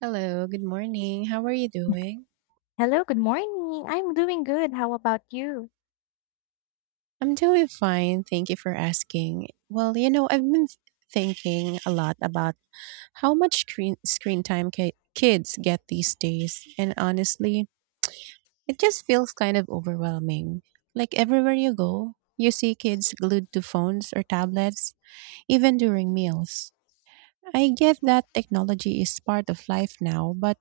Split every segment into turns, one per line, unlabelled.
Hello, good morning. How are you doing?
Hello, good morning. I'm doing good. How about you?
I'm doing fine. Thank you for asking. I've been thinking a lot about how much screen time kids get these days, and honestly, it just feels kind of overwhelming. Like everywhere you go, you see kids glued to phones or tablets, even during meals. I get that technology is part of life now, but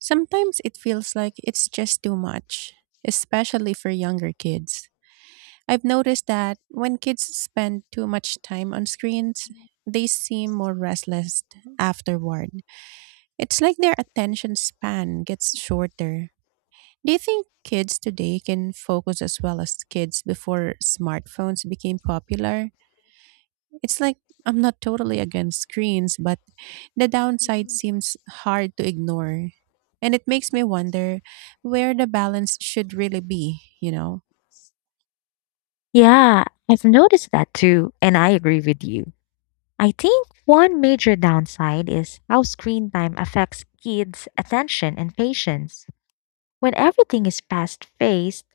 sometimes it feels like it's just too much, especially for younger kids. I've noticed that when kids spend too much time on screens, they seem more restless afterward. It's like their attention span gets shorter. Do you think kids today can focus as well as kids before smartphones became popular? It's like I'm not totally against screens, but the downside seems hard to ignore. And it makes me wonder where the balance should really be?
Yeah, I've noticed that too, and I agree with you. I think one major downside is how screen time affects kids' attention and patience. When everything is fast-paced,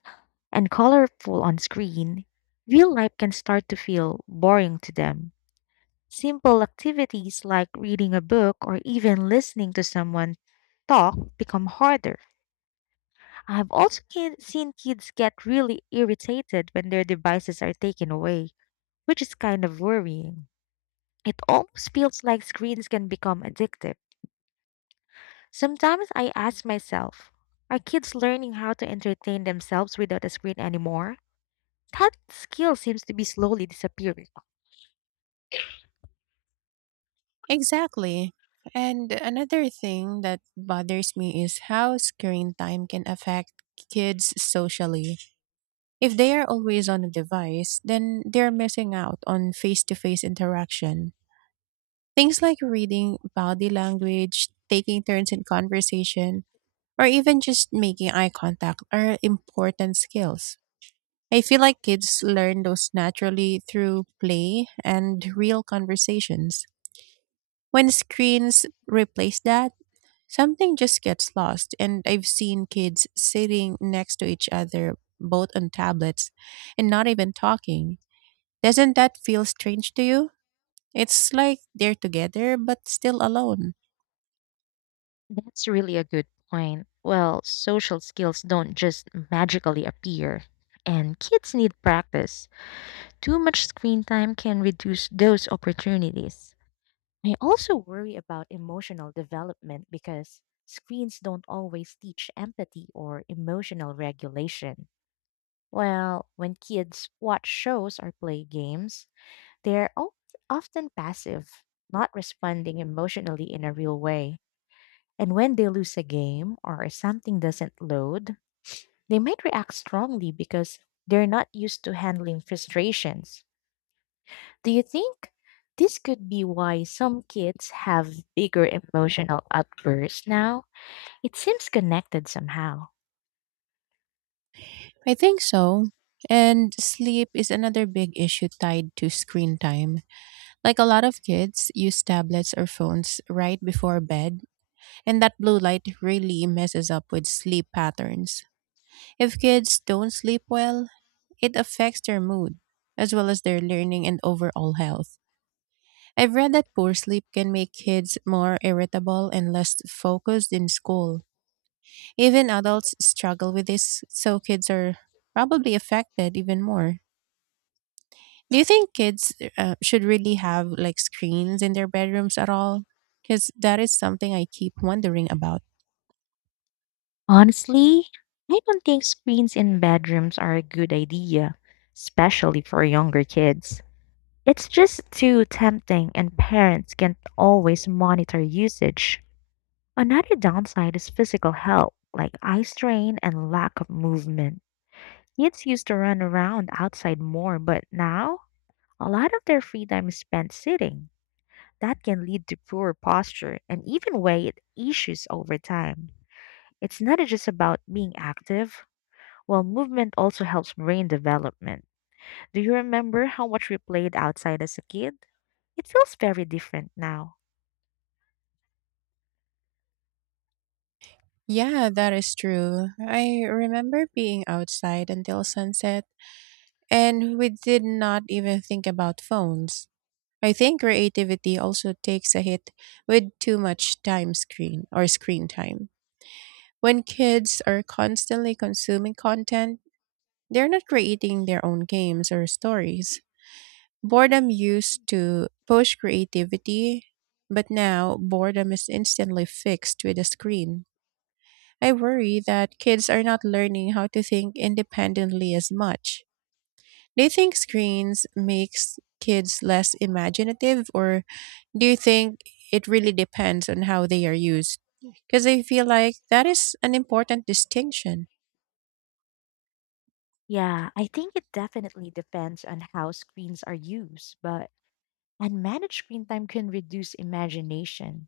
and colorful on screen, real life can start to feel boring to them. Simple activities like reading a book or even listening to someone talk become harder. I've also seen kids get really irritated when their devices are taken away, which is kind of worrying. It almost feels like screens can become addictive. Sometimes I ask myself, are kids learning how to entertain themselves without a screen anymore? That skill seems to be slowly disappearing.
Exactly. And another thing that bothers me is how screen time can affect kids socially. If they are always on a device, then they're missing out on face to face interaction. Things like reading body language, taking turns in conversation, or even just making eye contact are important skills. I feel like kids learn those naturally through play and real conversations. When screens replace that, something just gets lost, and I've seen kids sitting next to each other, both on tablets, and not even talking. Doesn't that feel strange to you? It's like they're together, but still alone.
That's really a good point. Well, social skills don't just magically appear, and kids need practice. Too much screen time can reduce those opportunities. I also worry about emotional development because screens don't always teach empathy or emotional regulation. Well, when kids watch shows or play games, they're o- often passive, not responding emotionally in a real way. And when they lose a game or something doesn't load, they might react strongly because they're not used to handling frustrations. Do you think this could be why some kids have bigger emotional outbursts now? It seems connected somehow.
I think so. And sleep is another big issue tied to screen time. Like a lot of kids use tablets or phones right before bed, and that blue light really messes up with sleep patterns. If kids don't sleep well, it affects their mood, as well as their learning and overall health. I've read that poor sleep can make kids more irritable and less focused in school. Even adults struggle with this, so kids are probably affected even more. Do you think kids should really have like screens in their bedrooms at all? Because that is something I keep wondering about.
Honestly, I don't think screens in bedrooms are a good idea, especially for younger kids. It's just too tempting, and parents can't always monitor usage. Another downside is physical health, like eye strain and lack of movement. Kids used to run around outside more, but now a lot of their free time is spent sitting. That can lead to poor posture and even weight issues over time. It's not just about being active. Well, movement also helps brain development. Do you remember how much we played outside as a kid? It feels very different now.
Yeah, that is true. I remember being outside until sunset, and we did not even think about phones. I think creativity also takes a hit with too much time screen or screen time. When kids are constantly consuming content, they're not creating their own games or stories. Boredom used to push creativity, but now boredom is instantly fixed with a screen. I worry that kids are not learning how to think independently as much. Do you think screens makes kids less imaginative or do you think it really depends on how they are used? Because I feel like that is an important distinction.
Yeah, I think it definitely depends on how screens are used, but and managed screen time can reduce imagination.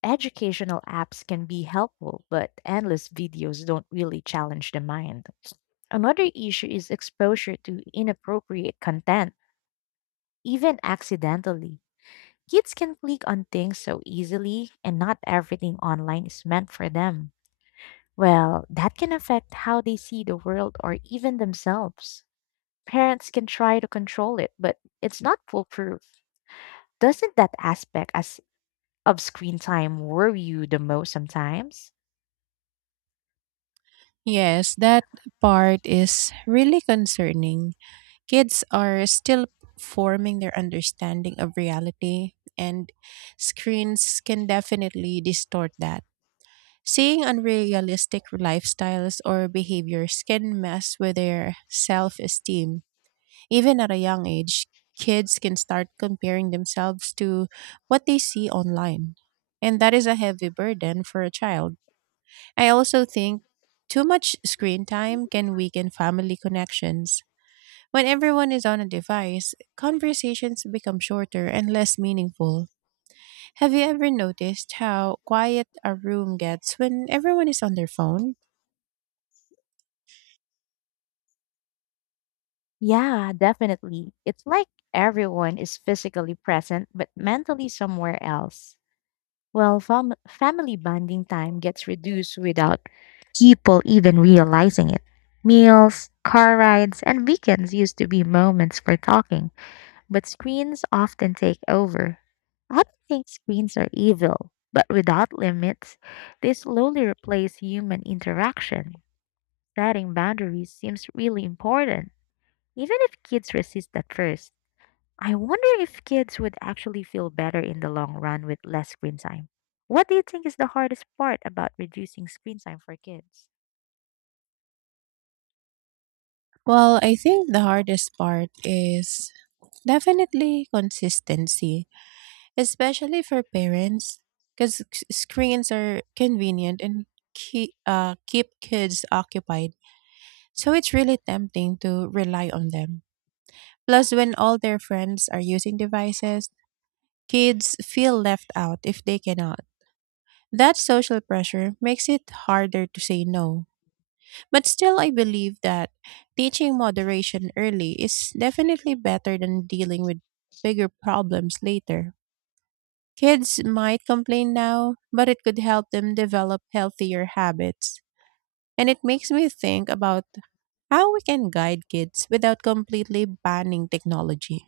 Educational apps can be helpful, but endless videos don't really challenge the mind. Another issue is exposure to inappropriate content, even accidentally. Kids can click on things so easily, and not everything online is meant for them. Well, that can affect how they see the world or even themselves. Parents can try to control it, but it's not foolproof. Doesn't that aspect as of screen time worry you the most sometimes?
Yes, that part is really concerning. Kids are still forming their understanding of reality, and screens can definitely distort that. Seeing unrealistic lifestyles or behaviors can mess with their self esteem. Even at a young age, kids can start comparing themselves to what they see online. And that is a heavy burden for a child. I also think too much screen time can weaken family connections when everyone is on a device, conversations become shorter and less meaningful. Have you ever noticed how quiet a room gets when everyone is on their phone?
Yeah, definitely. It's like everyone is physically present but mentally somewhere else. Well, family bonding time gets reduced without people even realizing it. Meals, car rides, and weekends used to be moments for talking, but screens often take over. I don't think screens are evil, but without limits, they slowly replace human interaction. Setting boundaries seems really important, even if kids resist at first. I wonder if kids would actually feel better in the long run with less screen time. What do you think is the hardest part about reducing screen time for kids?
Well, I think the hardest part is definitely consistency, especially for parents, because screens are convenient and keep kids occupied. So it's really tempting to rely on them. Plus, when all their friends are using devices, kids feel left out if they cannot. That social pressure makes it harder to say no. But still, I believe that teaching moderation early is definitely better than dealing with bigger problems later. Kids might complain now, but it could help them develop healthier habits. And it makes me think about how we can guide kids without completely banning technology.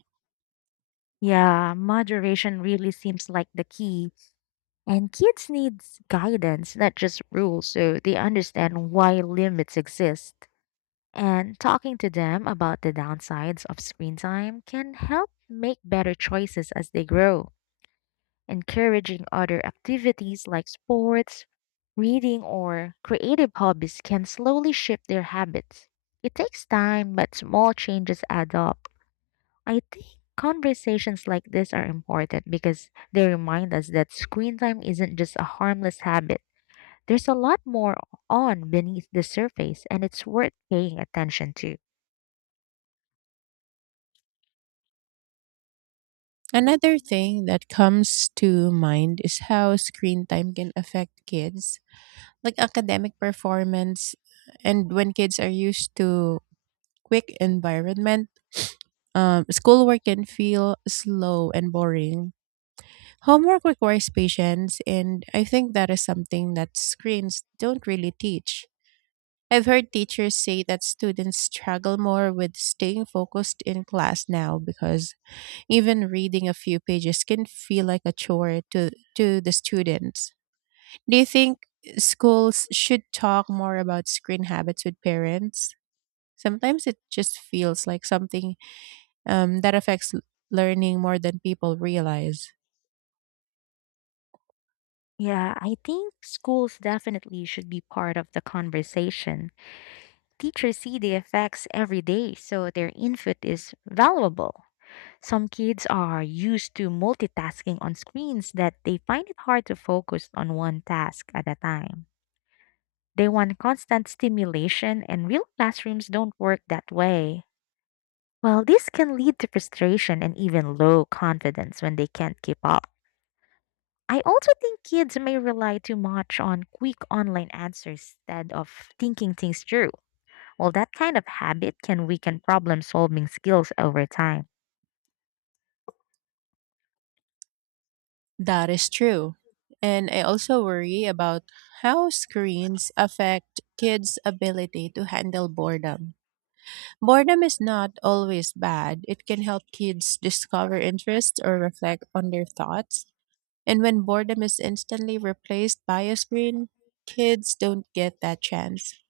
Yeah, moderation really seems like the key, and kids need guidance, not just rules, so they understand why limits exist. And talking to them about the downsides of screen time can help make better choices as they grow. Encouraging other activities like sports, reading, or creative hobbies can slowly shift their habits. It takes time, but small changes add up. I think conversations like this are important because they remind us that screen time isn't just a harmless habit. There's a lot more on beneath the surface, and it's worth paying attention to.
Another thing that comes to mind is how screen time can affect kids, like academic performance. And when kids are used to quick environment, schoolwork can feel slow and boring. Homework requires patience, and I think that is something that screens don't really teach. I've heard teachers say that students struggle more with staying focused in class now because even reading a few pages can feel like a chore to the students. Do you think schools should talk more about screen habits with parents? Sometimes it just feels like something that affects learning more than people realize.
Yeah, I think schools definitely should be part of the conversation. Teachers see the effects every day, so their input is valuable. Some kids are used to multitasking on screens that they find it hard to focus on one task at a time. They want constant stimulation, and real classrooms don't work that way. Well, this can lead to frustration and even low confidence when they can't keep up. I also think kids may rely too much on quick online answers instead of thinking things through. Well, that kind of habit can weaken problem solving skills over time.
That is true. And I also worry about how screens affect kids' ability to handle boredom. Boredom is not always bad, it can help kids discover interests or reflect on their thoughts. And when boredom is instantly replaced by a screen, kids don't get that chance.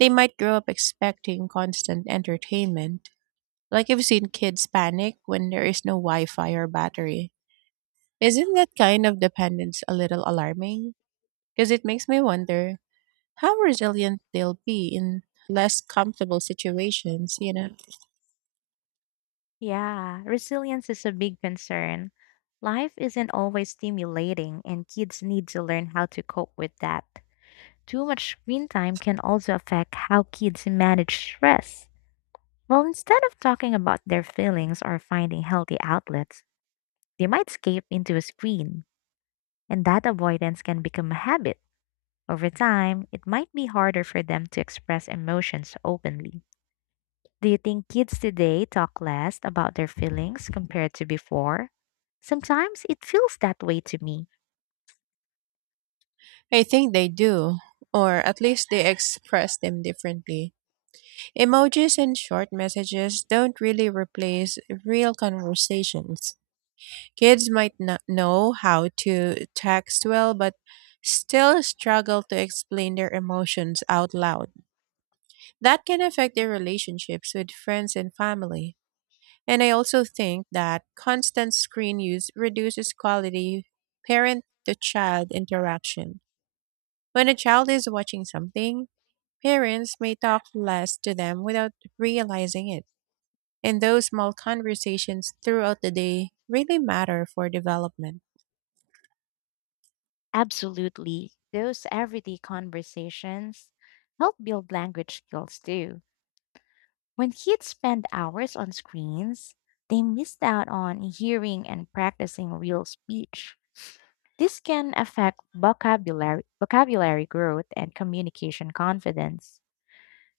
They might grow up expecting constant entertainment. Like I've seen kids panic when there is no Wi Fi or battery. Isn't that kind of dependence a little alarming? Because it makes me wonder how resilient they'll be in less comfortable situations.
Yeah, resilience is a big concern. Life isn't always stimulating, and kids need to learn how to cope with that. Too much screen time can also affect how kids manage stress. Well, instead of talking about their feelings or finding healthy outlets, they might escape into a screen, and that avoidance can become a habit. Over time, it might be harder for them to express emotions openly. Do you think kids today talk less about their feelings compared to before? Sometimes it feels that way to me.
I think they do, or at least they express them differently. Emojis and short messages don't really replace real conversations. Kids might not know how to text well, but still struggle to explain their emotions out loud. That can affect their relationships with friends and family. And I also think that constant screen use reduces quality parent to child interaction. When a child is watching something, parents may talk less to them without realizing it. And those small conversations throughout the day really matter for development.
Absolutely. Those everyday conversations help build language skills too. When kids spend hours on screens, they miss out on hearing and practicing real speech. This can affect vocabulary growth and communication confidence.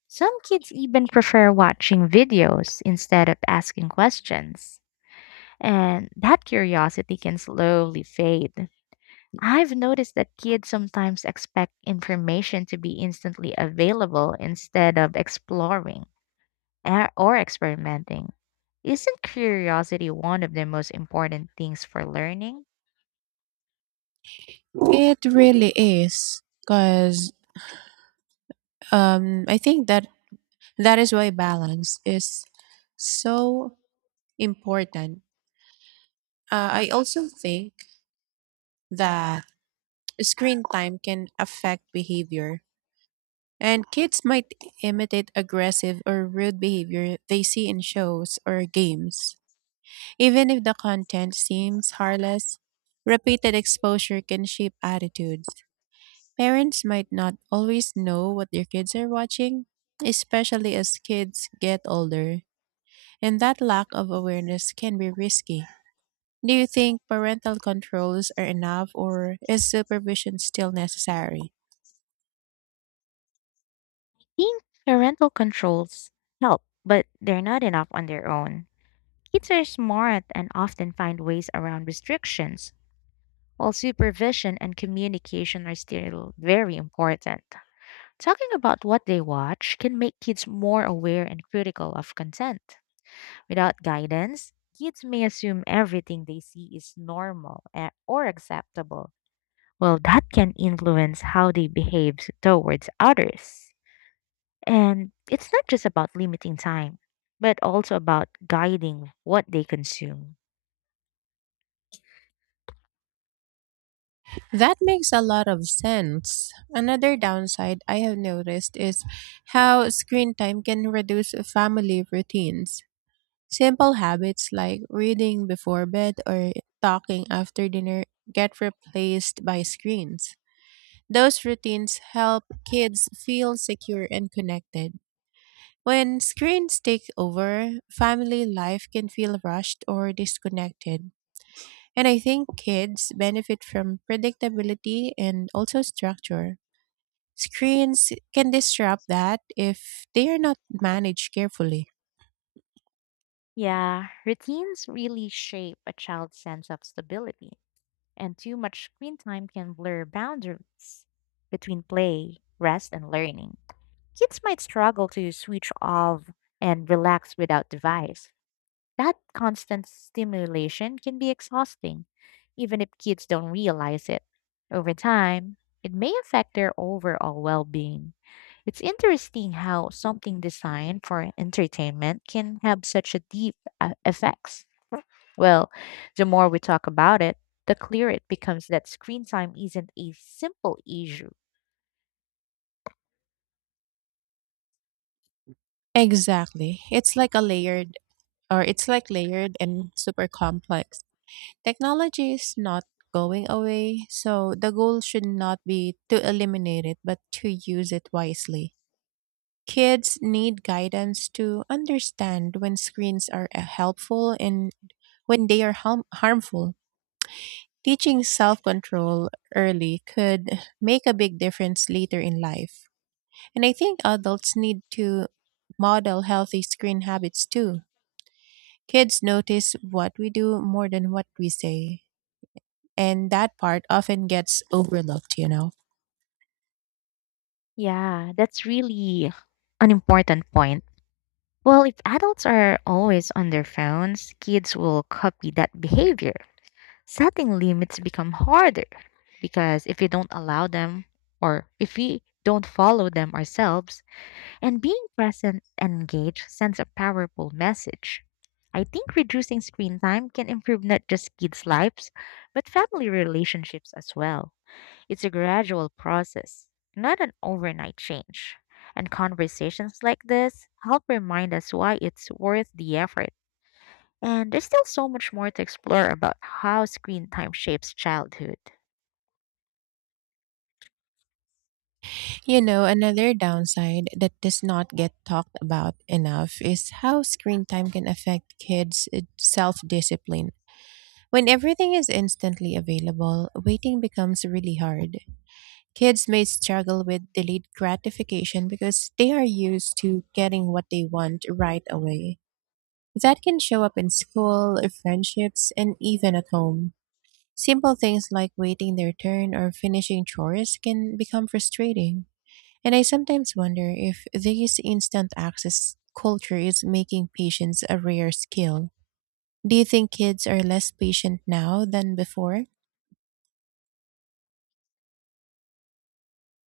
Some kids even prefer watching videos instead of asking questions. And that curiosity can slowly fade. I've noticed that kids sometimes expect information to be instantly available instead of exploring or experimenting. Isn't curiosity one of the most important things for learning?
It really is, because I think that that is why balance is so important. I also think that screen time can affect behavior, and kids might imitate aggressive or rude behavior they see in shows or games. Even if the content seems harmless, repeated exposure can shape attitudes. Parents might not always know what their kids are watching, especially as kids get older, and that lack of awareness can be risky. Do you think parental controls are enough, or is supervision still necessary?
Think parental controls help, but they're not enough on their own. Kids are smart and often find ways around restrictions while supervision and communication are still very important. Talking about what they watch can make kids more aware and critical of content. Without guidance, kids may assume everything they see is normal or acceptable. Well, that can influence how they behave towards others. And it's not just about limiting time, but also about guiding what they consume.
That makes a lot of sense. Another downside I have noticed is how screen time can reduce family routines. Simple habits like reading before bed or talking after dinner get replaced by screens. Those routines help kids feel secure and connected. When screens take over, family life can feel rushed or disconnected. And I think kids benefit from predictability and also structure. Screens can disrupt that if they are not managed carefully.
Yeah, routines really shape a child's sense of stability, and too much screen time can blur boundaries between play, rest, and learning. Kids might struggle to switch off and relax without device. That constant stimulation can be exhausting, even if kids don't realize it. Over time, it may affect their overall well being. It's interesting how something designed for entertainment can have such a deep effects. Well, the more we talk about it, the clearer it becomes that screen time isn't a simple issue.
Exactly. It's like a layered or it's like layered and super complex. Technology is not going away, so the goal should not be to eliminate it but to use it wisely. Kids need guidance to understand when screens are helpful and when they are harmful. Teaching self control early could make a big difference later in life. And I think adults need to model healthy screen habits too. Kids notice what we do more than what we say. And that part often gets overlooked, you know.
Yeah, that's really an important point. Well, if adults are always on their phones, kids will copy that behavior. Setting limits become harder because if we don't allow them or if we don't follow them ourselves, and being present and engaged sends a powerful message. I think reducing screen time can improve not just kids' lives, but family relationships as well. It's a gradual process, not an overnight change. And conversations like this help remind us why it's worth the effort. And there's still so much more to explore about how screen time shapes childhood.
You know, another downside that does not get talked about enough is how screen time can affect kids' self discipline. When everything is instantly available, waiting becomes really hard. Kids may struggle with delayed gratification because they are used to getting what they want right away. That can show up in school, friendships, and even at home. Simple things like waiting their turn or finishing chores can become frustrating. And I sometimes wonder if this instant access culture is making patience a rare skill. Do you think kids are less patient now than before?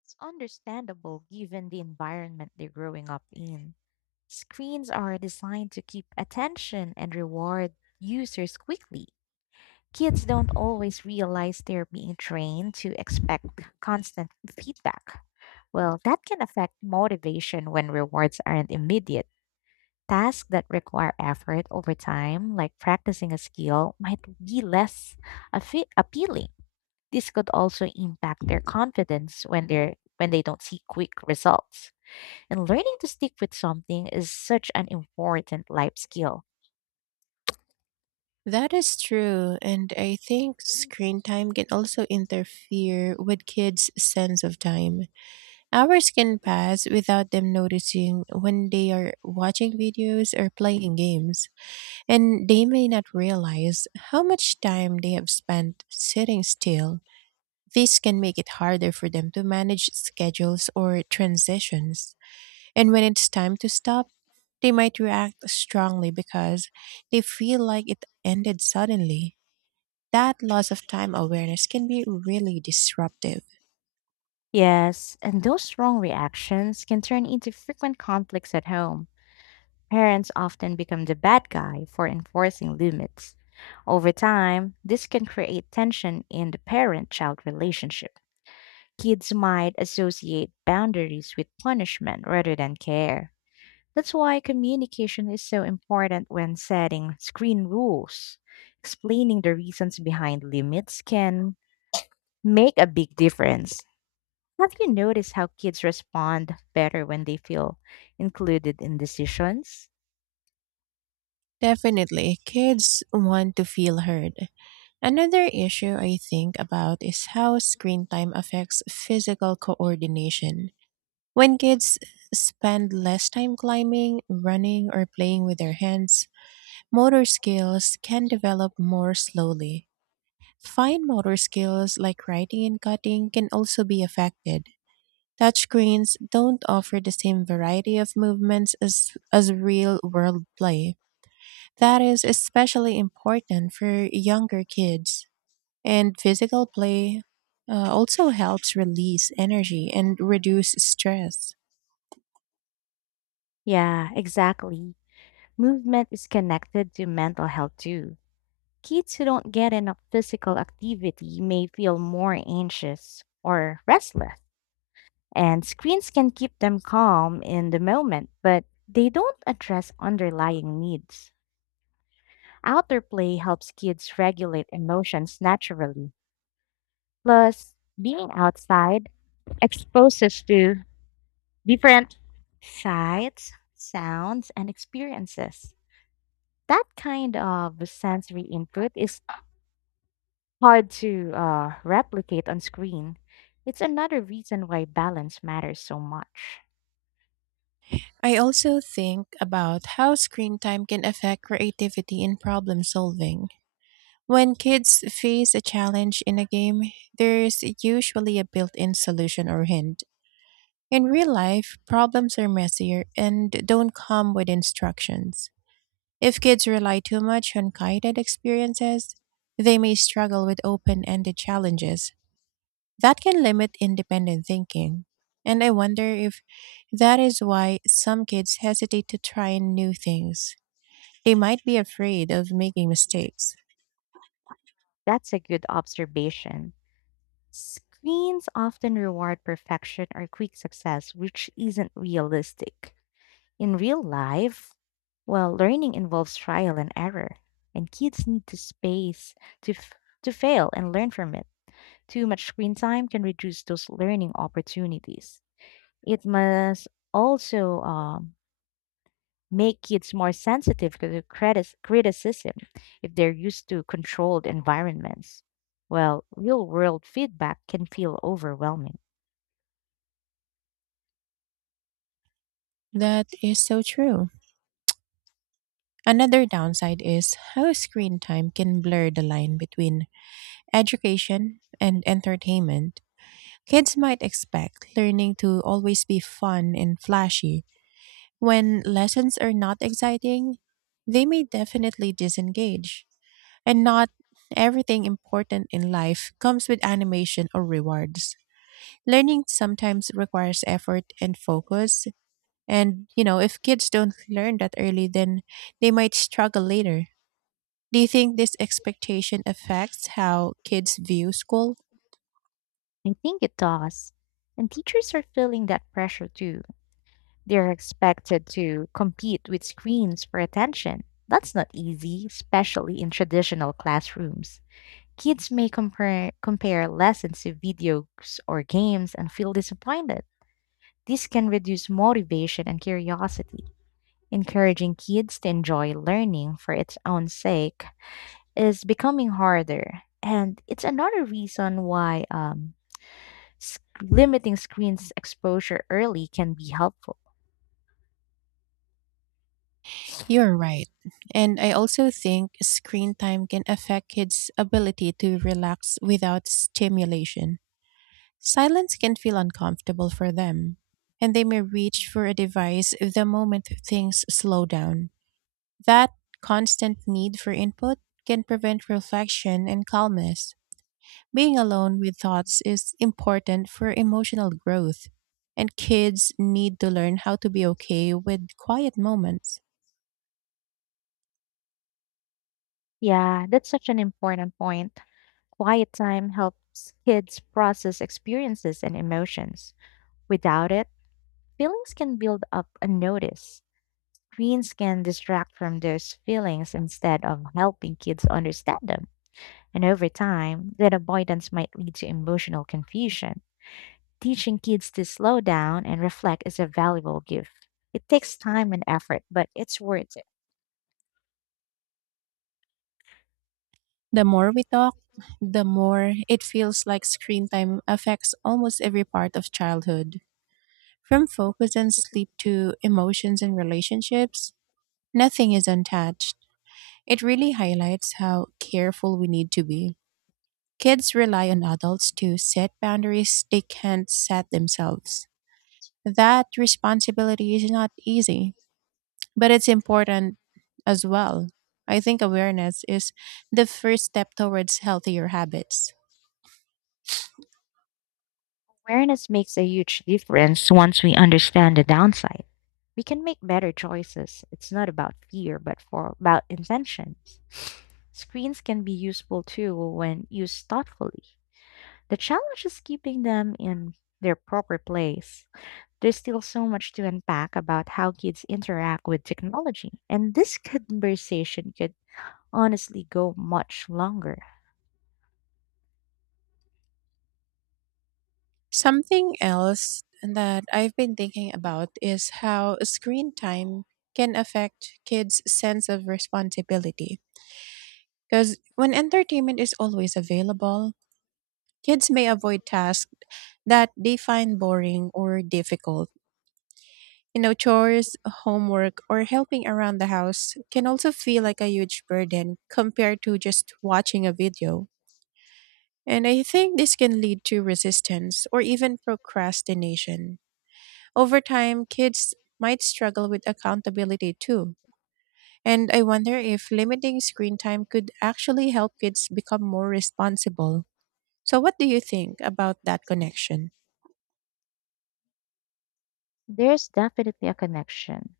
It's understandable given the environment they're growing up in. Screens are designed to keep attention and reward users quickly. Kids don't always realize they're being trained to expect constant feedback. Well, that can affect motivation when rewards aren't immediate. Tasks that require effort over time, like practicing a skill, might be less appealing. This could also impact their confidence when they don't see quick results. And learning to stick with something is such an important life skill.
That is true, and I think screen time can also interfere with kids' sense of time. Hours can pass without them noticing when they are watching videos or playing games, and they may not realize how much time they have spent sitting still. This can make it harder for them to manage schedules or transitions. And when it's time to stop, they might react strongly because they feel like it ended suddenly. That loss of time awareness can be really disruptive.
Yes, and those strong reactions can turn into frequent conflicts at home. Parents often become the bad guy for enforcing limits. Over time, this can create tension in the parent child relationship. Kids might associate boundaries with punishment rather than care. That's why communication is so important when setting screen rules. Explaining the reasons behind limits can make a big difference. Have you noticed how kids respond better when they feel included in decisions?
Definitely, kids want to feel heard. Another issue I think about is how screen time affects physical coordination. When kids spend less time climbing, running, or playing with their hands, motor skills can develop more slowly. Fine motor skills like writing and cutting can also be affected. Touchscreens don't offer the same variety of movements as real world play. That is especially important for younger kids. And physical play also helps release energy and reduce stress.
Yeah, exactly. Movement is connected to mental health too. Kids who don't get enough physical activity may feel more anxious or restless. And screens can keep them calm in the moment, but they don't address underlying needs. Outdoor play helps kids regulate emotions naturally. Plus, being outside exposes to different sights, sounds, and experiences. That kind of sensory input is hard to replicate on screen. It's another reason why balance matters so much.
I also think about how screen time can affect creativity and problem solving. When kids face a challenge in a game, there's usually a built in solution or hint. In real life, problems are messier and don't come with instructions. If kids rely too much on guided experiences, they may struggle with open ended challenges. That can limit independent thinking. And I wonder if that is why some kids hesitate to try new things. They might be afraid of making mistakes.
That's a good observation. Screens often reward perfection or quick success, which isn't realistic. In real life, well, learning involves trial and error, and kids need the space to f- to fail and learn from it. Too much screen time can reduce those learning opportunities. It must also make kids more sensitive to criticism if they're used to controlled environments. Well, real world feedback can feel overwhelming.
That is so true. Another downside is how screen time can blur the line between education and entertainment. Kids might expect learning to always be fun and flashy. When lessons are not exciting, they may definitely disengage. And not everything important in life comes with animation or rewards. Learning sometimes requires effort and focus. And if kids don't learn that early, then they might struggle later. Do you think this expectation affects how kids view school?
I think it does. And teachers are feeling that pressure too. They're expected to compete with screens for attention. That's not easy, especially in traditional classrooms. Kids may compare lessons to videos or games and feel disappointed. This can reduce motivation and curiosity. Encouraging kids to enjoy learning for its own sake is becoming harder. And it's another reason why limiting screens exposure early can be helpful.
You're right. And I also think screen time can affect kids' ability to relax without stimulation. Silence can feel uncomfortable for them, and they may reach for a device the moment things slow down. That constant need for input can prevent reflection and calmness. Being alone with thoughts is important for emotional growth, and kids need to learn how to be okay with quiet moments.
Yeah, that's such an important point. Quiet time helps kids process experiences and emotions. Without it, feelings can build up unnoticed. Screens can distract from those feelings instead of helping kids understand them. And over time, that avoidance might lead to emotional confusion. Teaching kids to slow down and reflect is a valuable gift. It takes time and effort, but it's worth.
The more we talk, the more it feels like screen time affects almost every part of childhood. From focus and sleep to emotions and relationships, nothing is untouched. It really highlights how careful we need to be. Kids rely on adults to set boundaries they can't set themselves. That responsibility is not easy, but it's important as well. I think awareness is the first step towards healthier habits.
Awareness makes a huge difference once we understand the downside. We can make better choices. It's not about fear, but for about intentions. Screens can be useful too when used thoughtfully. The challenge is keeping them in their proper place. There's still so much to unpack about how kids interact with technology, and this conversation could honestly go much longer.
Something else that I've been thinking about is how screen time can affect kids' sense of responsibility. Because when entertainment is always available, kids may avoid tasks that they find boring or difficult. You know, chores, homework, or helping around the house can also feel like a huge burden compared to just watching a video. And I think this can lead to resistance or even procrastination. Over time, kids might struggle with accountability too. And I wonder if limiting screen time could actually help kids become more responsible. So, what do you think about that connection?
There's definitely a connection.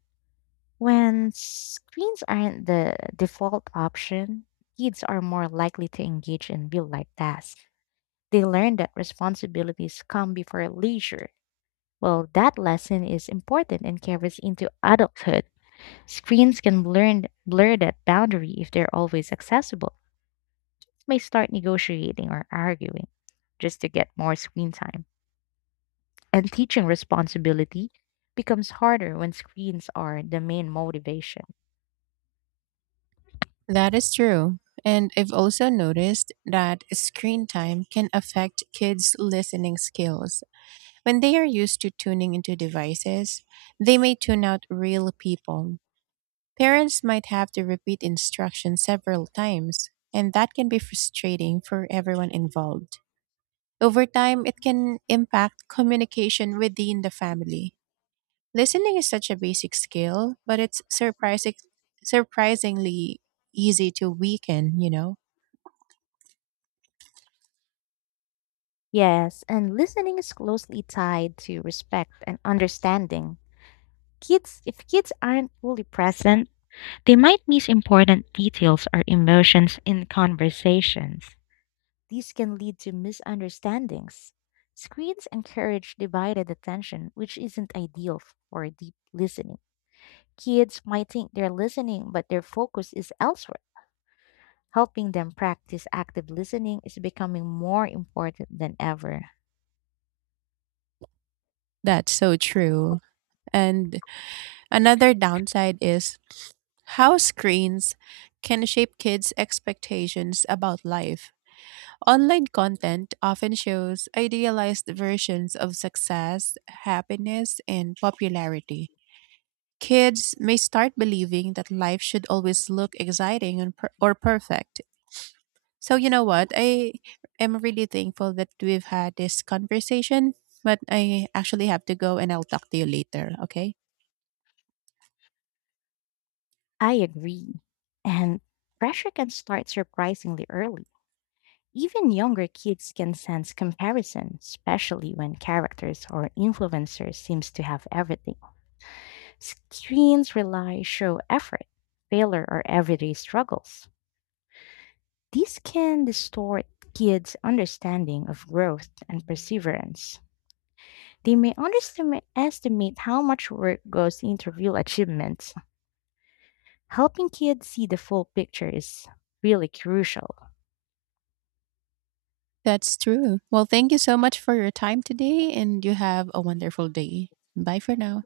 When screens aren't the default option, kids are more likely to engage in real life tasks. They learn that responsibilities come before leisure. Well, that lesson is important and carries into adulthood. Screens can blur that boundary if they're always accessible. May start negotiating or arguing just to get more screen time. And teaching responsibility becomes harder when screens are the main motivation.
That is true. And I've also noticed that screen time can affect kids' listening skills. When they are used to tuning into devices, they may tune out real people. Parents might have to repeat instructions several times, and that can be frustrating for everyone involved. Over time, it can impact communication within the family. Listening is such a basic skill, but it's surprisingly easy to weaken, you know?
Yes, and listening is closely tied to respect and understanding. Kids, if kids aren't fully present, they might miss important details or emotions in conversations. These can lead to misunderstandings. Screens encourage divided attention, which isn't ideal for deep listening. Kids might think they're listening, but their focus is elsewhere. Helping them practice active listening is becoming more important than ever.
That's so true. And another downside is how screens can shape kids' expectations about life. Online content often shows idealized versions of success, happiness, and popularity. Kids may start believing that life should always look exciting and per- or perfect. So, you know what? I am really thankful that we've had this conversation, but I actually have to go and I'll talk to you later, okay?
I agree. And pressure can start surprisingly early. Even younger kids can sense comparison, especially when characters or influencers seems to have everything. Screens rely show effort, failure or everyday struggles. This can distort kids' understanding of growth and perseverance. They may underestimate how much work goes into real achievements. Helping kids see the full picture is really crucial.
That's true. Well, thank you so much for your time today, and you have a wonderful day. Bye for now.